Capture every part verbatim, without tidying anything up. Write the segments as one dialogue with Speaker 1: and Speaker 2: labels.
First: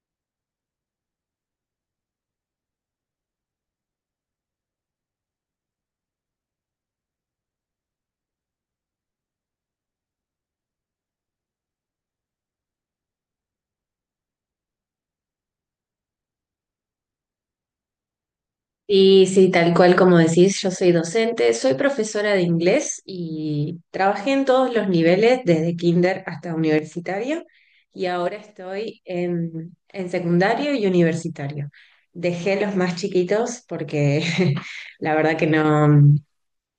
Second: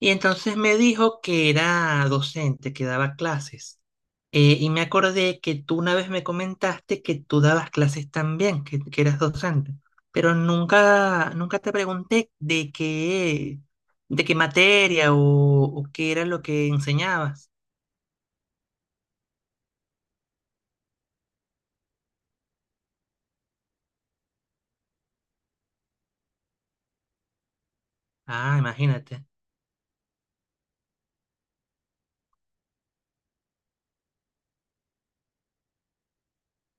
Speaker 1: Y entonces me dijo que era docente, que daba clases. Eh, y me acordé que tú una vez me comentaste que tú dabas clases también, que, que eras docente, pero nunca, nunca te pregunté de qué, de qué materia o, o qué era lo que enseñabas.
Speaker 2: Sí, sí, tal cual como decís, yo soy docente, soy profesora de inglés y trabajé en todos los niveles, desde kinder hasta universitario, y ahora
Speaker 1: Ah,
Speaker 2: estoy
Speaker 1: imagínate.
Speaker 2: en, en secundario y universitario. Dejé los más chiquitos porque la verdad que no,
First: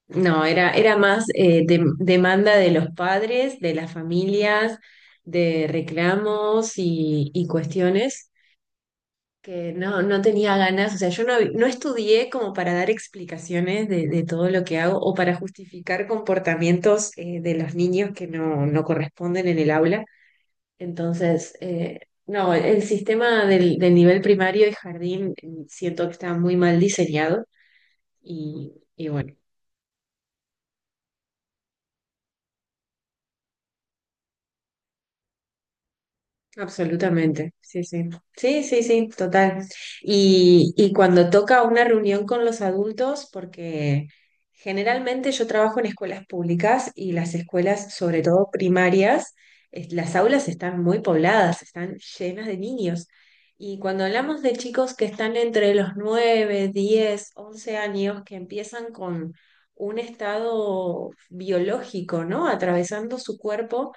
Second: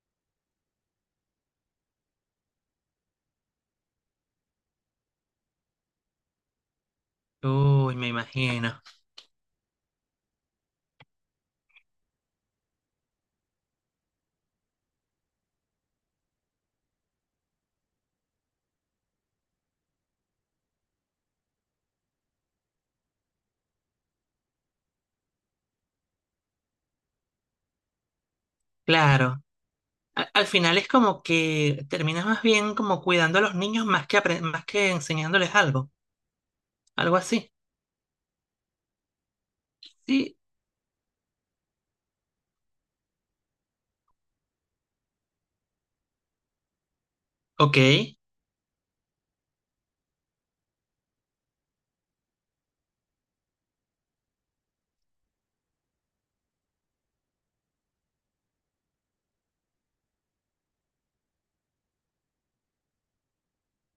Speaker 2: no, era, era más eh, de- demanda de los padres, de las familias, de reclamos y y
Speaker 1: Uy, me
Speaker 2: cuestiones
Speaker 1: imagino.
Speaker 2: que no, no tenía ganas, o sea, yo no, hab- no estudié como para dar explicaciones de, de todo lo que hago o para justificar comportamientos eh, de los niños que no, no corresponden en el aula. Entonces, eh, no, el sistema del, del nivel primario y jardín eh, siento que está muy mal diseñado y, y bueno.
Speaker 1: Claro. A- al final es como que terminas más bien como cuidando a los niños más que, apren- más que enseñándoles algo, algo así.
Speaker 2: Absolutamente, sí, sí. Sí, sí, sí, total.
Speaker 1: Sí,
Speaker 2: Y, y cuando toca una reunión con los adultos, porque generalmente yo trabajo en escuelas públicas y las
Speaker 1: ok.
Speaker 2: escuelas, sobre todo primarias, es- las aulas están muy pobladas, están llenas de niños. Y cuando hablamos de chicos que están entre los nueve diez once años, que empiezan con un estado biológico, ¿no? Atravesando su cuerpo.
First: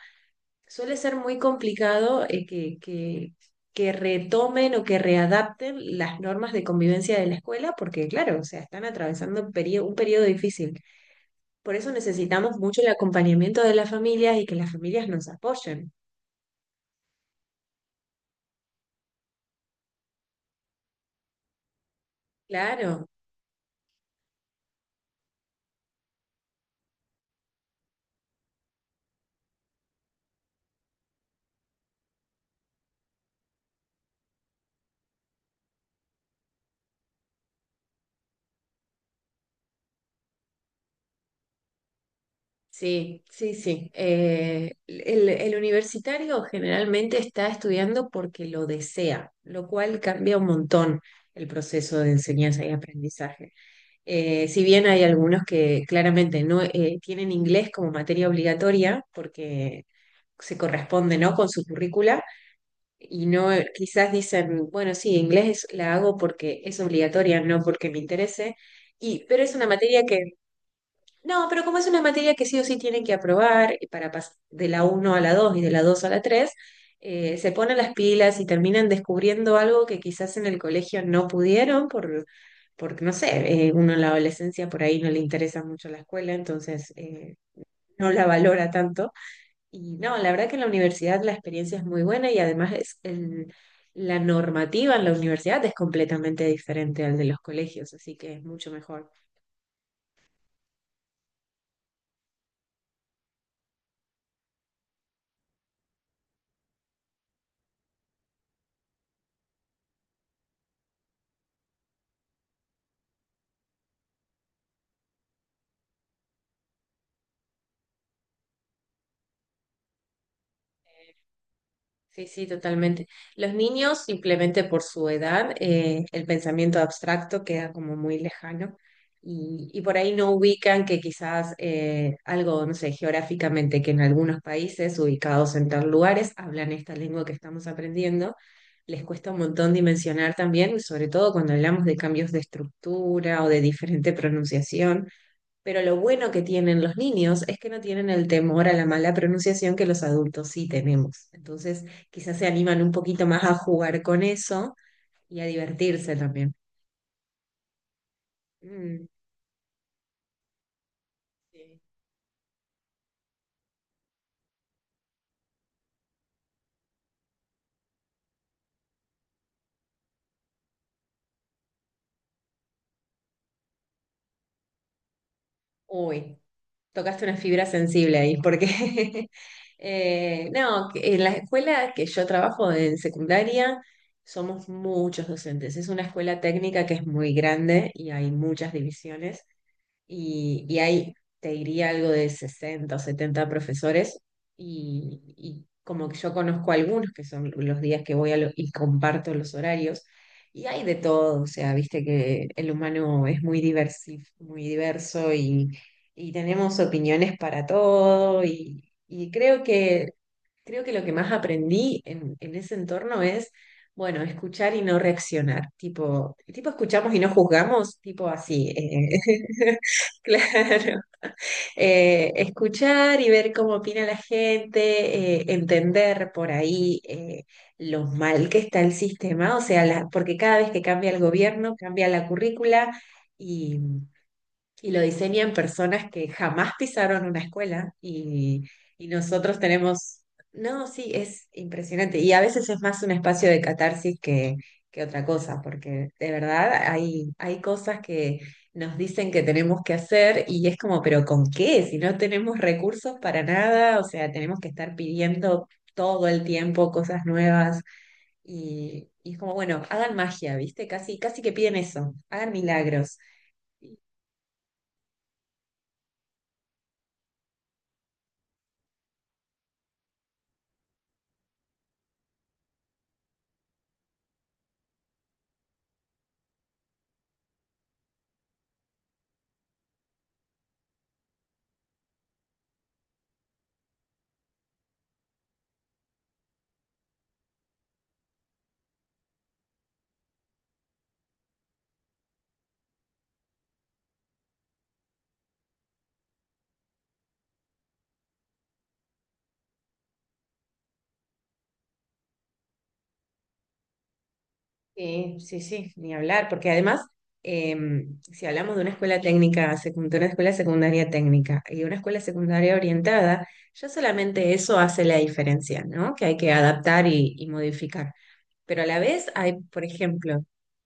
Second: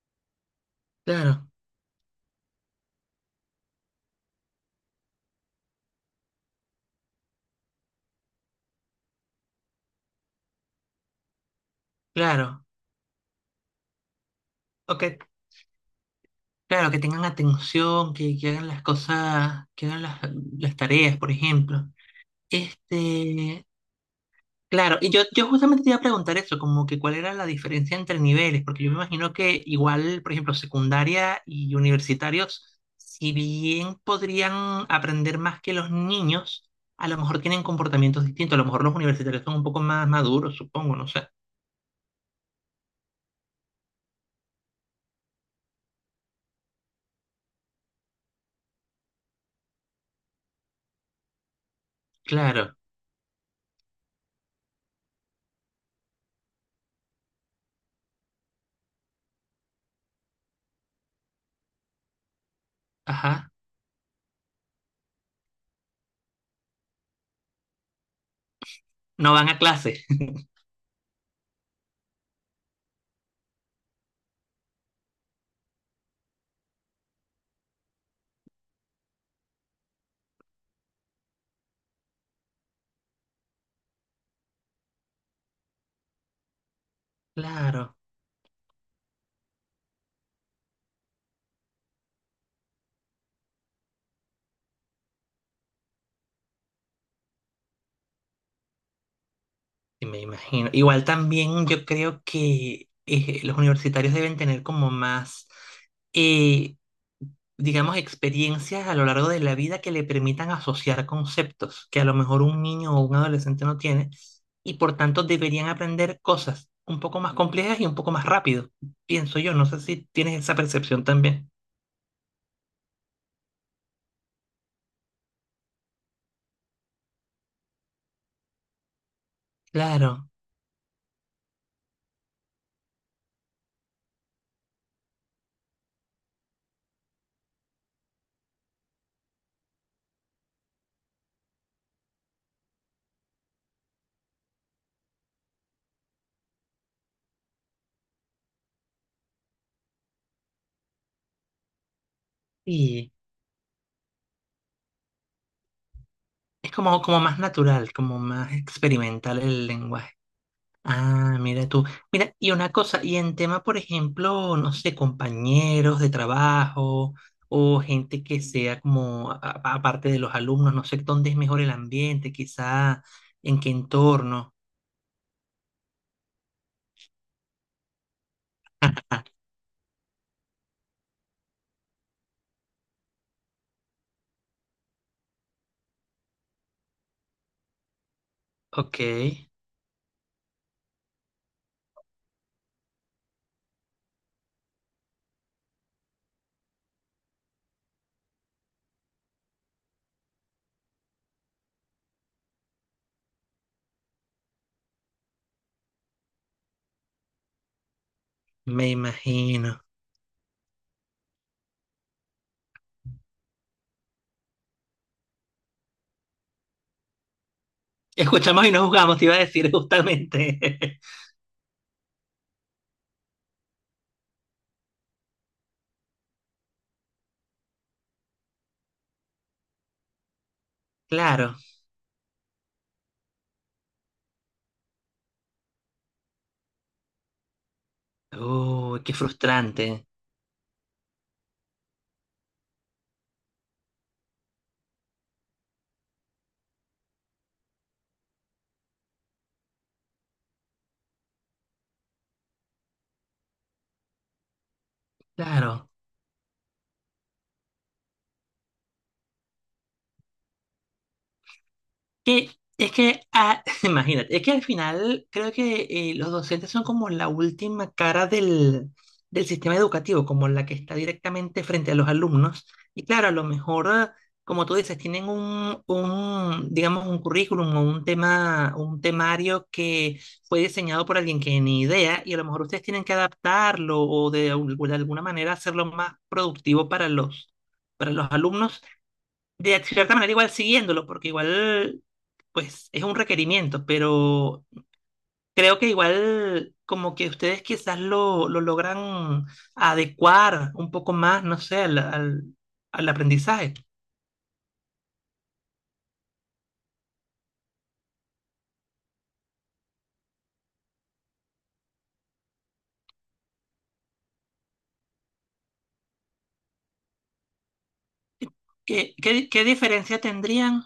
Speaker 2: Suele ser muy
Speaker 1: Claro,
Speaker 2: complicado eh, que, que, que retomen o que readapten las normas de convivencia de la escuela, porque claro, o sea, están atravesando un período un periodo difícil. Por eso necesitamos
Speaker 1: claro.
Speaker 2: mucho el acompañamiento de las familias y que las familias
Speaker 1: Ok,
Speaker 2: nos apoyen.
Speaker 1: claro, que tengan atención, que, que hagan las cosas, que hagan las, las tareas, por ejemplo.
Speaker 2: Claro,
Speaker 1: Este, claro, y yo, yo justamente te iba a preguntar eso, como que cuál era la diferencia entre niveles, porque yo me imagino que igual, por ejemplo, secundaria y universitarios, si bien podrían aprender más que los niños, a lo mejor tienen comportamientos distintos, a lo mejor los universitarios son un poco más maduros, supongo, no sé.
Speaker 2: sí, sí, sí. Eh, el, el universitario generalmente está estudiando porque lo desea, lo cual cambia un montón el proceso de enseñanza y
Speaker 1: Claro,
Speaker 2: aprendizaje. Eh, si bien hay algunos que claramente no eh, tienen inglés como materia obligatoria, porque se corresponde, ¿no? con su currícula, y
Speaker 1: ajá,
Speaker 2: no eh, quizás dicen, bueno, sí, inglés la hago porque es obligatoria, no porque me interese, y,
Speaker 1: no
Speaker 2: pero
Speaker 1: van
Speaker 2: es
Speaker 1: a
Speaker 2: una materia
Speaker 1: clase.
Speaker 2: que no, pero como es una materia que sí o sí tienen que aprobar y para pas- de la uno a la dos y de la dos a la tres, eh, se ponen las pilas y terminan descubriendo algo que quizás en el colegio no pudieron por, porque no sé, eh, uno en la adolescencia por ahí no le interesa mucho la escuela, entonces eh,
Speaker 1: Claro.
Speaker 2: no la valora tanto. Y no, la verdad que en la universidad la experiencia es muy buena y además es el- la normativa en la universidad es completamente diferente al de los colegios, así que es mucho mejor.
Speaker 1: Sí, me imagino. Igual también yo creo que eh, los universitarios deben tener como más, eh, digamos, experiencias a lo largo de la vida que le permitan asociar conceptos que a lo mejor un niño o un adolescente no tiene y por tanto deberían aprender cosas un poco más complejas y un poco más rápido, pienso yo. No sé si tienes esa percepción también.
Speaker 2: Sí, sí, totalmente. Los niños, simplemente por su edad, eh, el pensamiento abstracto queda como muy lejano y, y por
Speaker 1: Claro,
Speaker 2: ahí no ubican que quizás eh, algo, no sé, geográficamente, que en algunos países ubicados en tal lugares hablan esta lengua que estamos aprendiendo, les cuesta un montón dimensionar también, sobre todo cuando hablamos de cambios de estructura o de diferente pronunciación. Pero lo bueno que tienen los niños es que no tienen el temor a la mala pronunciación que los adultos sí tenemos. Entonces, quizás se animan un
Speaker 1: y
Speaker 2: poquito más a jugar con eso y a divertirse también.
Speaker 1: es como, como más natural, como más
Speaker 2: Mm.
Speaker 1: experimental el lenguaje. Ah, mira
Speaker 2: Sí.
Speaker 1: tú. Mira, y una cosa, y en tema, por ejemplo, no sé, compañeros de trabajo o gente que sea como, a- a- aparte de los alumnos, no sé dónde es mejor el ambiente, quizá en qué entorno.
Speaker 2: Uy, tocaste una fibra sensible ahí, porque eh, no, que en la escuela que yo trabajo en secundaria somos muchos docentes. Es una escuela técnica que es muy grande y hay muchas
Speaker 1: Ok,
Speaker 2: divisiones. Y, y hay, te diría algo de sesenta o setenta profesores, y, y como que yo conozco algunos que son los días que voy a lo- y comparto los horarios, y hay de todo, o sea, viste que el humano es muy diversi- muy diverso y, y tenemos opiniones para todo y,
Speaker 1: me
Speaker 2: y creo
Speaker 1: imagino.
Speaker 2: que Creo que lo que más aprendí en, en ese entorno es, bueno, escuchar y no reaccionar. Tipo, tipo escuchamos y no juzgamos, tipo
Speaker 1: Escuchamos
Speaker 2: así.
Speaker 1: y no
Speaker 2: eh,
Speaker 1: juzgamos, te iba a decir justamente.
Speaker 2: claro. Eh, escuchar y ver cómo opina la gente, eh, entender por ahí eh, lo mal que está el sistema, o sea, la- porque cada vez que cambia el
Speaker 1: Claro.
Speaker 2: gobierno, cambia la currícula y lo diseñan personas que jamás pisaron una escuela y,
Speaker 1: Uy,
Speaker 2: y
Speaker 1: qué
Speaker 2: nosotros
Speaker 1: frustrante.
Speaker 2: tenemos, no, sí, es impresionante. Y a veces es más un espacio de catarsis que, que otra cosa, porque de verdad hay, hay cosas que nos dicen que tenemos que hacer y es como, pero ¿con qué? Si no tenemos recursos para nada, o sea, tenemos que estar pidiendo
Speaker 1: Claro.
Speaker 2: todo el tiempo cosas nuevas y, y es como, bueno, hagan magia, ¿viste? Casi, casi que piden eso,
Speaker 1: Que
Speaker 2: hagan
Speaker 1: es
Speaker 2: milagros.
Speaker 1: que, ah, imagínate, es que al final creo que eh, los docentes son como la última cara del, del sistema educativo, como la que está directamente frente a los alumnos. Y claro, a lo mejor, ah, como tú dices, tienen un, un, digamos, un currículum o un tema, un temario que fue diseñado por alguien que ni idea, y a lo mejor ustedes tienen que adaptarlo o de, al- de alguna manera hacerlo más productivo para los, para los alumnos de cierta manera igual siguiéndolo, porque igual, pues es un requerimiento, pero creo que igual como que ustedes quizás lo, lo logran adecuar un poco más, no sé, al, al, al aprendizaje.
Speaker 2: Sí, sí, sí, ni hablar, porque además, em, si hablamos de una escuela técnica, secu- de una escuela secundaria técnica y una escuela secundaria orientada, ya solamente eso hace la diferencia, ¿no? Que hay que adaptar y, y modificar. Pero a la
Speaker 1: ¿Qué,
Speaker 2: vez
Speaker 1: qué,
Speaker 2: hay,
Speaker 1: qué
Speaker 2: por
Speaker 1: diferencia
Speaker 2: ejemplo,
Speaker 1: tendrían?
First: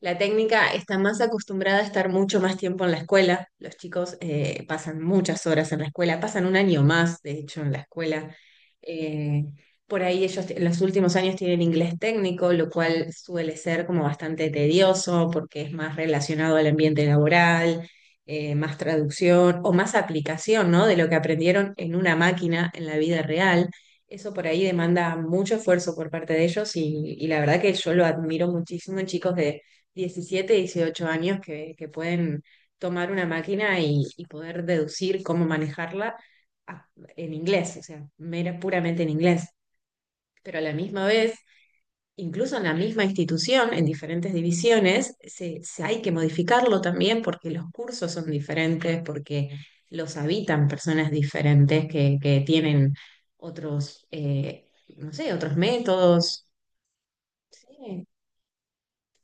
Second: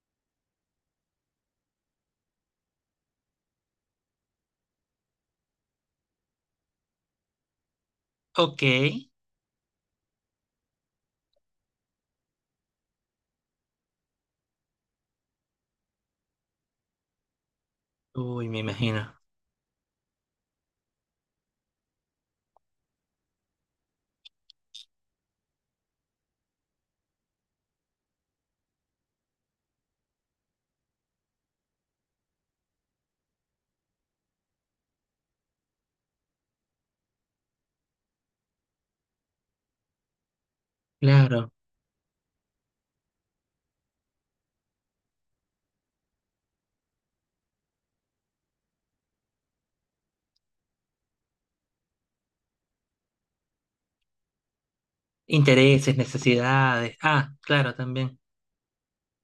Speaker 2: la técnica está más acostumbrada a estar mucho más tiempo en la escuela. Los chicos eh, pasan muchas horas en la escuela, pasan un año más, de hecho, en la escuela.
Speaker 1: Ok,
Speaker 2: Eh, por ahí ellos en los últimos años tienen inglés técnico, lo cual suele ser como bastante tedioso porque es más relacionado al ambiente laboral,
Speaker 1: uy,
Speaker 2: eh,
Speaker 1: me
Speaker 2: más
Speaker 1: imagino.
Speaker 2: traducción o más aplicación, ¿no? De lo que aprendieron en una máquina en la vida real. Eso por ahí demanda mucho esfuerzo por parte de ellos y, y la verdad que yo lo admiro muchísimo en chicos de diecisiete, dieciocho años que, que pueden tomar una máquina y, y poder deducir cómo manejarla a- en inglés, o sea, mera, puramente en inglés. Pero a la misma vez,
Speaker 1: Claro.
Speaker 2: incluso en la misma institución, en diferentes divisiones, se, se hay que modificarlo también porque los cursos son diferentes, porque los habitan personas diferentes que, que tienen otros, eh, no sé, otros
Speaker 1: Intereses,
Speaker 2: métodos.
Speaker 1: necesidades. Ah, claro,
Speaker 2: Sí,
Speaker 1: también.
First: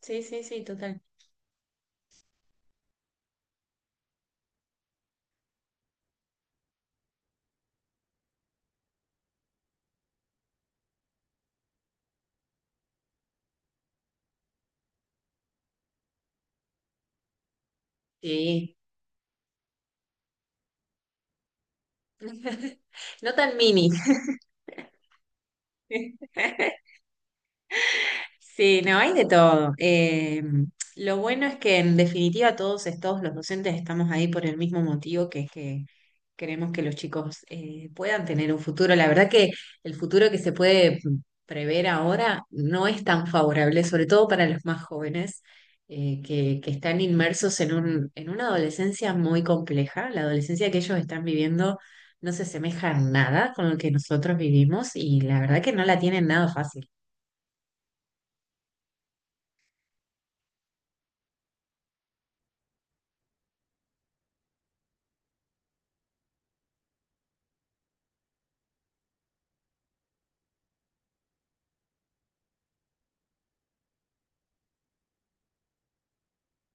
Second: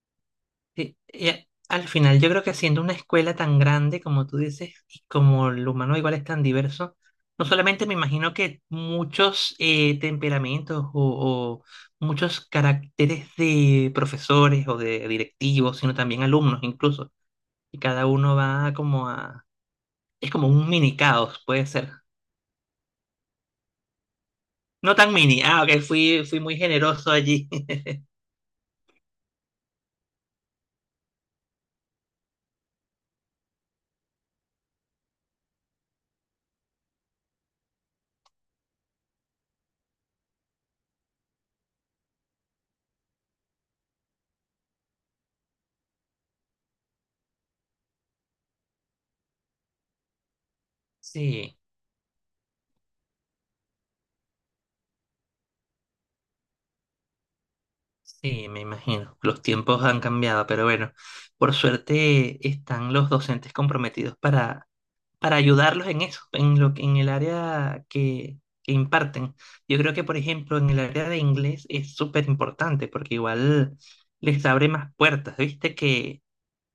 Speaker 2: sí, sí, sí,
Speaker 1: Sí,
Speaker 2: total.
Speaker 1: y a- al final yo creo que siendo una escuela tan grande como tú dices y como el humano igual es tan diverso, no solamente me imagino que muchos eh, temperamentos o, o muchos caracteres de profesores o de directivos, sino también alumnos incluso, y cada uno va
Speaker 2: Sí.
Speaker 1: como a... es como un mini caos, puede ser.
Speaker 2: No tan mini.
Speaker 1: No tan mini, ah, ok, fui, fui muy generoso allí.
Speaker 2: Sí, no, hay de todo. Eh, lo bueno es que en definitiva todos, es- todos los docentes estamos ahí por el mismo motivo, que es que queremos que los chicos eh, puedan tener un futuro. La verdad que el futuro que se puede prever ahora no es tan favorable, sobre todo para los más jóvenes, eh, que, que están inmersos en un, en una adolescencia muy compleja. La adolescencia que ellos están
Speaker 1: Sí.
Speaker 2: viviendo no se asemeja en nada con lo que nosotros vivimos y la verdad que no la tienen nada fácil.
Speaker 1: Sí, me imagino. Los tiempos han cambiado, pero bueno, por suerte están los docentes comprometidos para, para ayudarlos en eso, en lo, que- en el área que, que imparten. Yo creo que, por ejemplo, en el área de inglés es súper importante porque igual les abre más puertas. Viste que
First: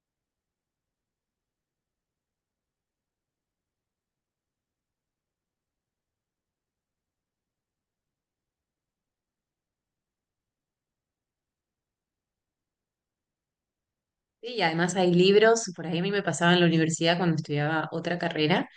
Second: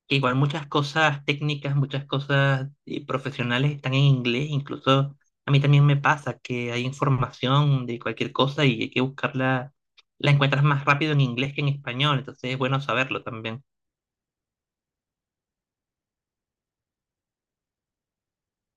Speaker 1: igual muchas cosas técnicas, muchas cosas eh, profesionales están en inglés, incluso a mí también me pasa que hay información de cualquier cosa y hay que buscarla, la encuentras más rápido en inglés que en español, entonces es bueno saberlo también.
Speaker 2: Sí, y además hay libros, por ahí a mí me pasaba en la universidad cuando estudiaba otra carrera,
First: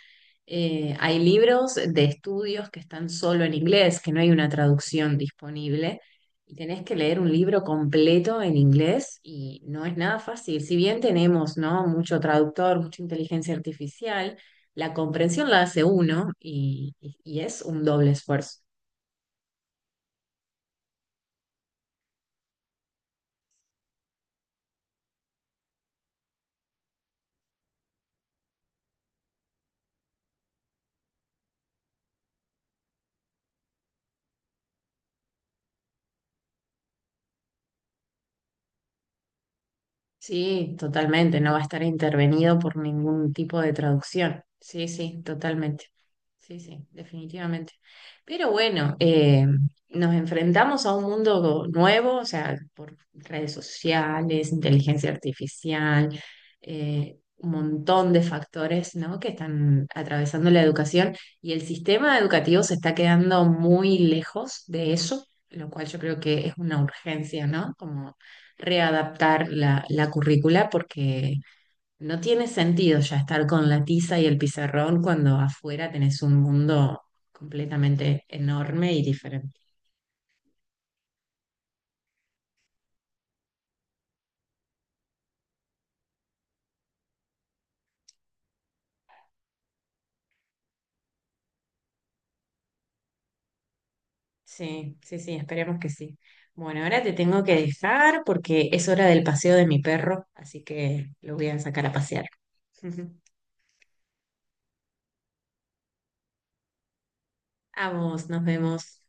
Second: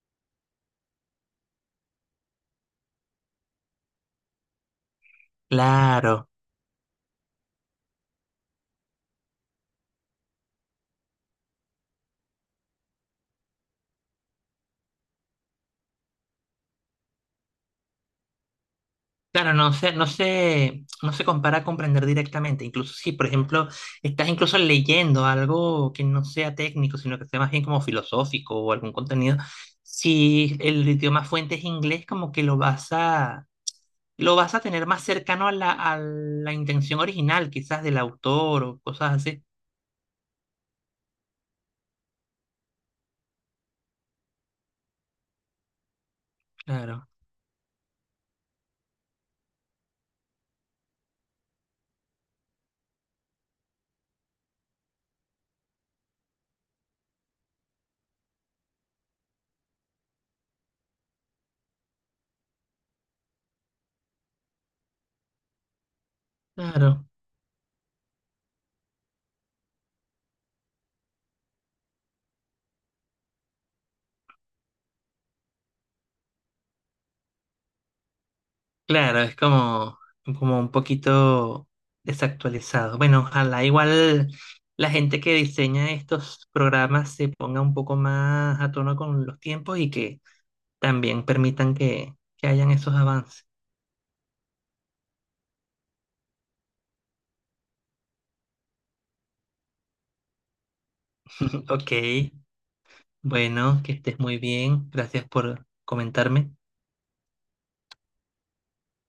Speaker 2: eh, hay libros de estudios que están solo en inglés, que no hay una traducción disponible,
Speaker 1: Claro,
Speaker 2: y tenés que leer un libro completo en inglés y no es nada fácil. Si bien tenemos, ¿no? mucho traductor, mucha inteligencia artificial, la comprensión la hace uno y, y y es un doble esfuerzo.
Speaker 1: claro, no se, no se, no se compara a comprender directamente, incluso si, por ejemplo, estás incluso leyendo algo que no sea técnico, sino que sea más bien como filosófico o algún contenido, si el idioma fuente es inglés, como que lo vas a lo vas a tener más cercano a la, a la intención original, quizás del autor o cosas así.
Speaker 2: Sí, totalmente, no va a estar intervenido por ningún tipo de traducción. Sí, sí, totalmente. Sí, sí,
Speaker 1: Claro,
Speaker 2: definitivamente. Pero bueno, eh, nos enfrentamos a un mundo nuevo, o sea, por redes sociales, inteligencia artificial, eh, un montón de factores, ¿no? que están atravesando la educación y el sistema educativo se está quedando muy lejos de eso, lo cual yo creo que es una
Speaker 1: claro,
Speaker 2: urgencia, ¿no? Como readaptar la, la currícula porque no tiene sentido ya estar con la tiza y el pizarrón cuando afuera tenés un mundo completamente enorme y
Speaker 1: claro, es
Speaker 2: diferente.
Speaker 1: como, como un poquito desactualizado. Bueno, ojalá igual la gente que diseña estos programas se ponga un poco más a tono con los tiempos y que también permitan que, que hayan esos avances.
Speaker 2: Sí, sí, sí, esperemos que sí. Bueno, ahora te tengo que dejar porque es hora del paseo de mi perro, así que lo voy a sacar
Speaker 1: Ok,
Speaker 2: a pasear.
Speaker 1: bueno, que estés muy bien. Gracias por comentarme.
Speaker 2: A vos, nos vemos.